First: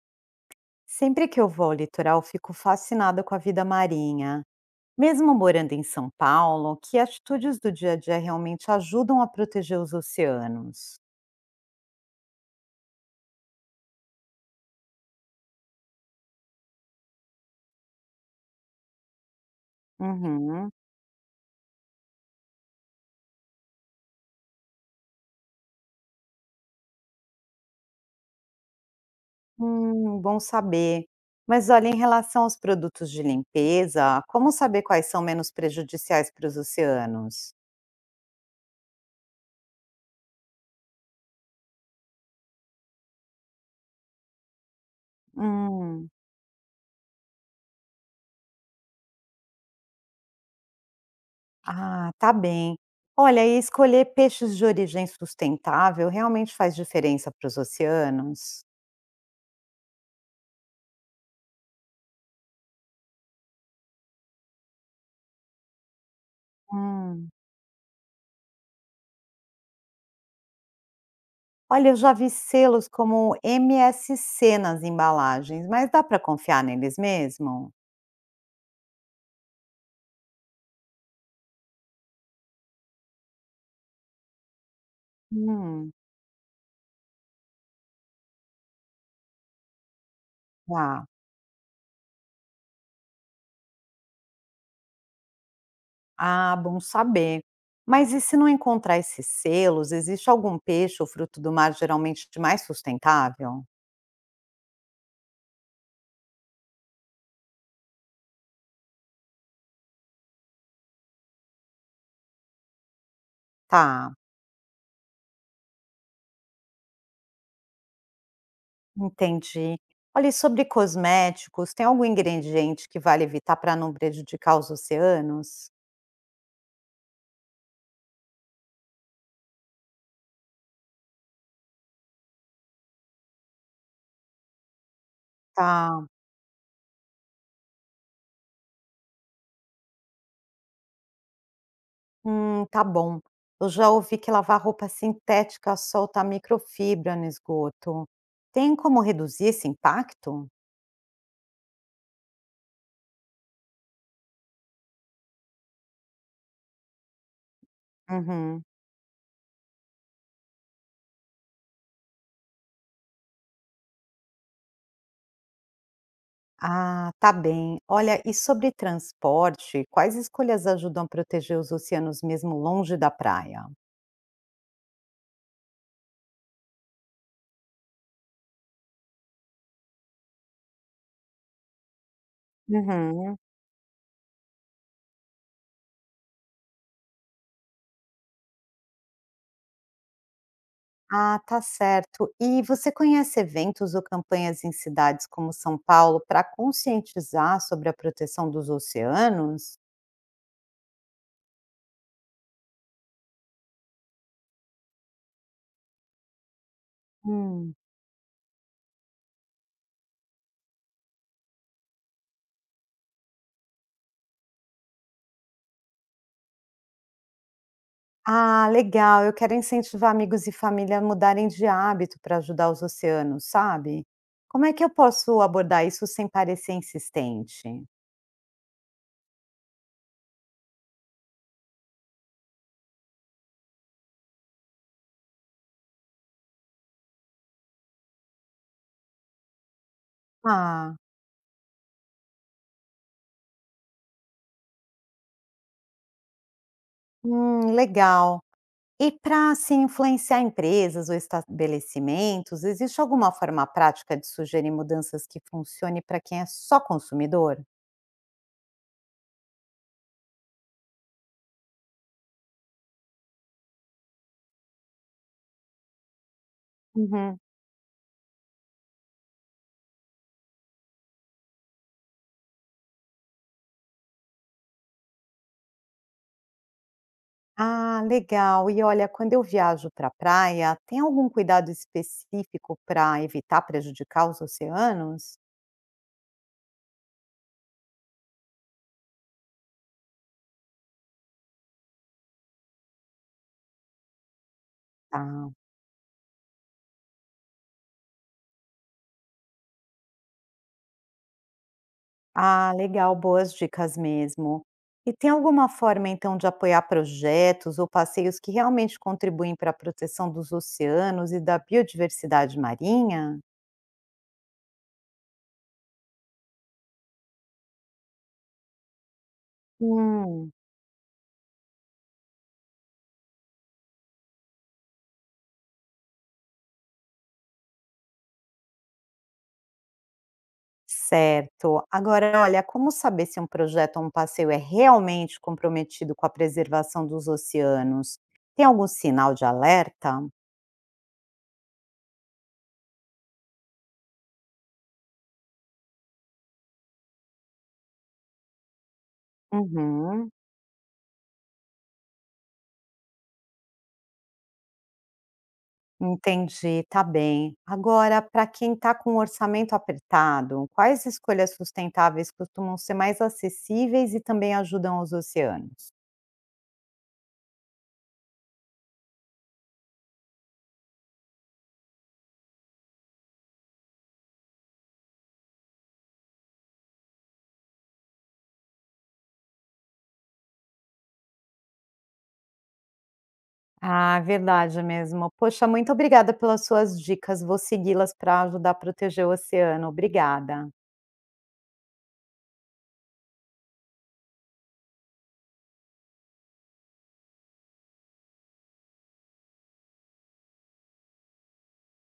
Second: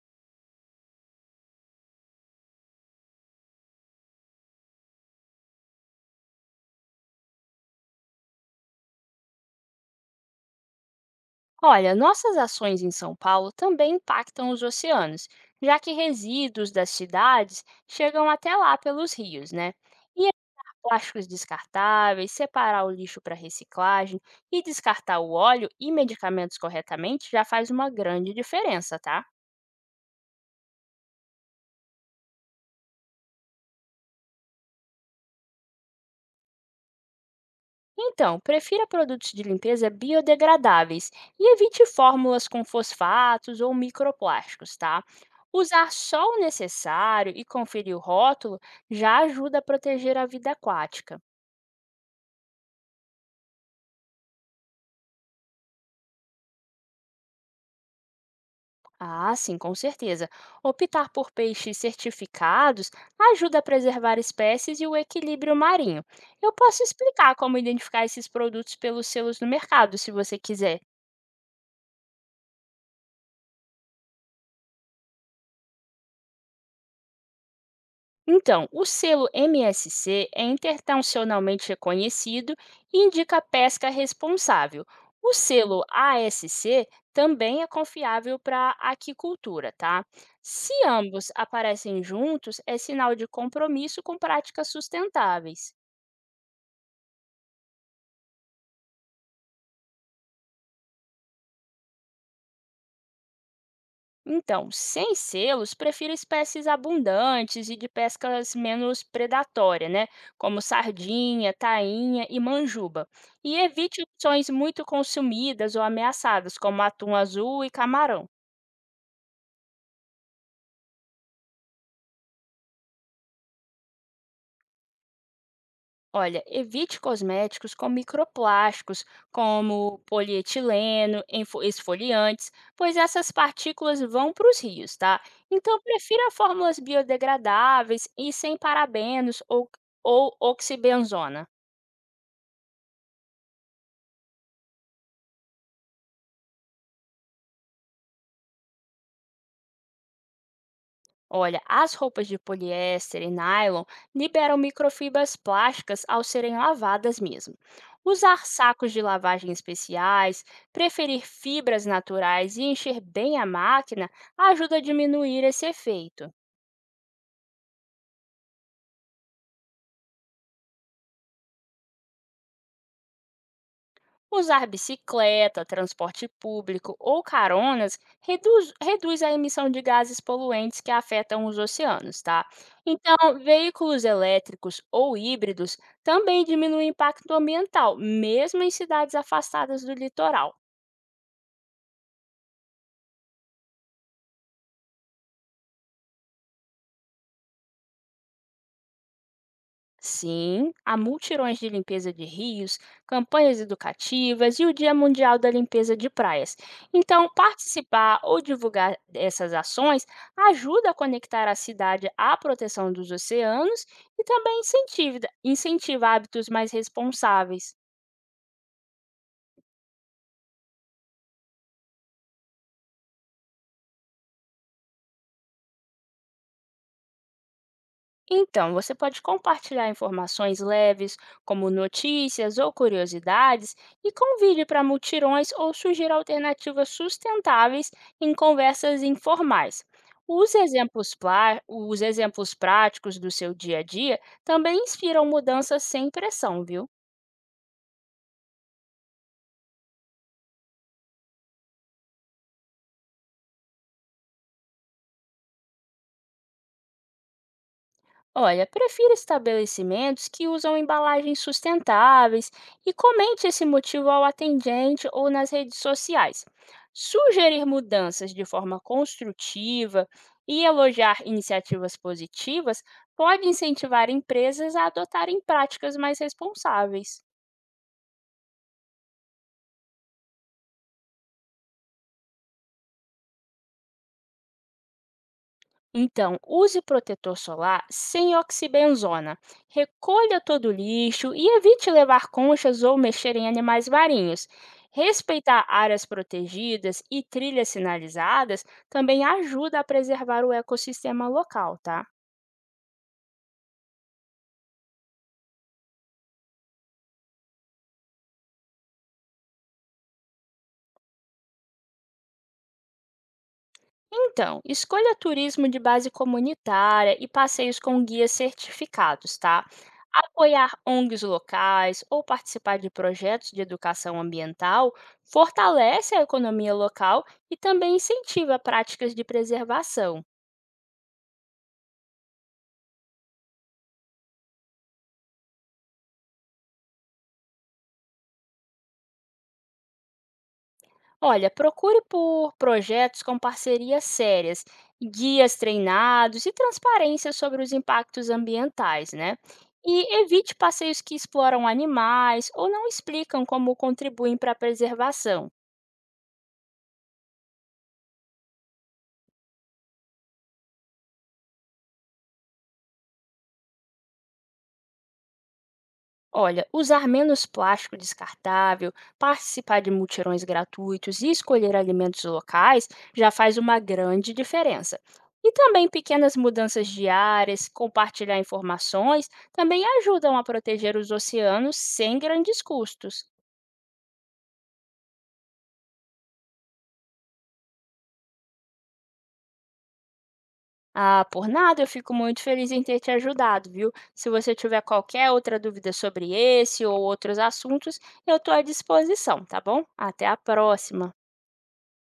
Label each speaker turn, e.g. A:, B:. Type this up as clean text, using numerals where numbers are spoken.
A: Sempre que eu vou ao litoral, fico fascinada com a vida marinha. Mesmo morando em São Paulo, que atitudes do dia a dia realmente ajudam a proteger os oceanos?
B: Olha, nossas ações em São Paulo também impactam os oceanos, já que resíduos das cidades chegam até lá pelos rios, né? E
A: Uhum.
B: evitar plásticos descartáveis, separar o lixo para reciclagem e descartar o óleo e medicamentos corretamente já faz uma grande diferença, tá?
A: Bom saber. Mas olha, em relação aos produtos de limpeza, como saber quais são menos prejudiciais para os oceanos?
B: Então, prefira produtos de limpeza biodegradáveis e evite fórmulas com fosfatos ou microplásticos, tá? Usar
A: Hum,
B: só o necessário e conferir o rótulo já ajuda a proteger a vida aquática.
A: ah, tá bem. Olha, e escolher peixes de origem sustentável realmente faz diferença para os oceanos?
B: Ah, sim, com certeza. Optar por peixes certificados ajuda a preservar espécies e o equilíbrio marinho. Eu posso
A: Hum.
B: explicar como identificar esses produtos pelos selos no mercado, se você quiser.
A: Olha, eu já vi selos como MSC nas embalagens, mas dá para confiar neles mesmo?
B: Então, o selo MSC é internacionalmente reconhecido e indica a pesca responsável. O selo
A: Hum,
B: ASC também é confiável para aquicultura, tá? Se
A: tá.
B: ambos aparecem juntos, é sinal de compromisso com práticas sustentáveis.
A: Ah, bom saber. Mas e se não encontrar esses selos, existe algum peixe ou fruto do mar geralmente mais sustentável?
B: Então, sem selos, prefiro espécies abundantes e de pescas menos predatória, né? Como sardinha, tainha e manjuba. E evite
A: Tá,
B: opções muito consumidas ou ameaçadas, como atum azul e camarão.
A: entendi. Olha, e sobre cosméticos, tem algum ingrediente que vale evitar para não prejudicar os oceanos?
B: Olha, evite cosméticos com microplásticos, como polietileno, esfoliantes, pois essas partículas vão para os rios, tá? Então,
A: Tá.
B: prefira fórmulas biodegradáveis e sem parabenos ou oxibenzona.
A: Tá bom. Eu já ouvi que lavar roupa sintética solta microfibra no esgoto. Tem como reduzir esse impacto?
B: Olha, as roupas de poliéster e nylon liberam microfibras plásticas ao serem lavadas mesmo. Usar
A: Uhum.
B: sacos de lavagem especiais, preferir fibras naturais e encher bem a máquina ajuda a diminuir esse efeito.
A: Ah, tá bem. Olha, e sobre transporte, quais escolhas ajudam a proteger os oceanos mesmo longe da praia?
B: Usar bicicleta, transporte público ou caronas reduz a emissão de gases poluentes que afetam os oceanos, tá? Então,
A: Uhum.
B: veículos elétricos ou híbridos também diminuem o impacto ambiental, mesmo em cidades afastadas do litoral.
A: Ah, tá certo. E você conhece eventos ou campanhas em cidades como São Paulo para conscientizar sobre a proteção dos oceanos?
B: Sim, há multirões de limpeza de rios, campanhas educativas e o Dia Mundial da Limpeza de Praias. Então,
A: Hum.
B: participar ou divulgar essas ações ajuda a conectar a cidade à proteção dos oceanos e também incentiva hábitos mais responsáveis.
A: Ah, legal. Eu quero incentivar amigos e família a mudarem de hábito para ajudar os oceanos, sabe? Como é que eu posso abordar isso sem parecer insistente?
B: Então, você pode compartilhar informações leves, como notícias ou curiosidades, e convide para mutirões ou sugira alternativas sustentáveis em conversas informais. Os
A: Ah,
B: os exemplos práticos do seu dia a dia também inspiram mudanças sem pressão, viu?
A: legal. E para se influenciar empresas ou estabelecimentos, existe alguma forma prática de sugerir mudanças que funcione para quem é só consumidor?
B: Olha, prefira estabelecimentos que usam embalagens sustentáveis e comente esse motivo ao atendente ou nas redes sociais.
A: Uhum.
B: Sugerir mudanças de forma construtiva e elogiar iniciativas positivas pode incentivar empresas a adotarem práticas mais responsáveis.
A: Ah, legal. E olha, quando eu viajo para a praia, tem algum cuidado específico para evitar prejudicar os oceanos?
B: Então, use protetor solar sem oxibenzona. Recolha todo o lixo e evite levar conchas ou mexer em animais marinhos.
A: Tá.
B: Respeitar áreas protegidas e trilhas sinalizadas também ajuda a preservar o ecossistema local, tá?
A: Ah, legal, boas dicas mesmo. E tem alguma forma, então, de apoiar projetos ou passeios que realmente contribuem para a proteção dos oceanos e da biodiversidade marinha?
B: Então, escolha turismo de base comunitária e passeios com guias certificados, tá?
A: Hum,
B: Apoiar ONGs locais ou participar de projetos de educação ambiental fortalece a economia local e também incentiva práticas de preservação.
A: certo. Agora, olha, como saber se um projeto ou um passeio é realmente comprometido com a preservação dos oceanos? Tem algum sinal de alerta?
B: Olha, procure por projetos com parcerias sérias, guias treinados e transparência sobre os impactos ambientais, né? E
A: Uhum.
B: evite passeios que exploram animais ou não explicam como contribuem para a preservação.
A: Entendi, tá bem. Agora, para quem está com o orçamento apertado, quais escolhas sustentáveis costumam ser mais acessíveis e também ajudam os oceanos?
B: Olha, usar menos plástico descartável, participar de mutirões gratuitos e escolher alimentos locais já faz uma grande diferença. E também pequenas mudanças diárias, compartilhar informações, também ajudam a proteger os oceanos sem grandes custos.
A: Ah, verdade mesmo. Poxa, muito obrigada pelas suas dicas. Vou segui-las para ajudar a proteger o oceano. Obrigada.
B: Ah, por nada, eu fico muito feliz em ter te ajudado, viu? Se você tiver qualquer outra dúvida sobre esse ou outros assuntos, eu estou à disposição, tá bom? Até a próxima!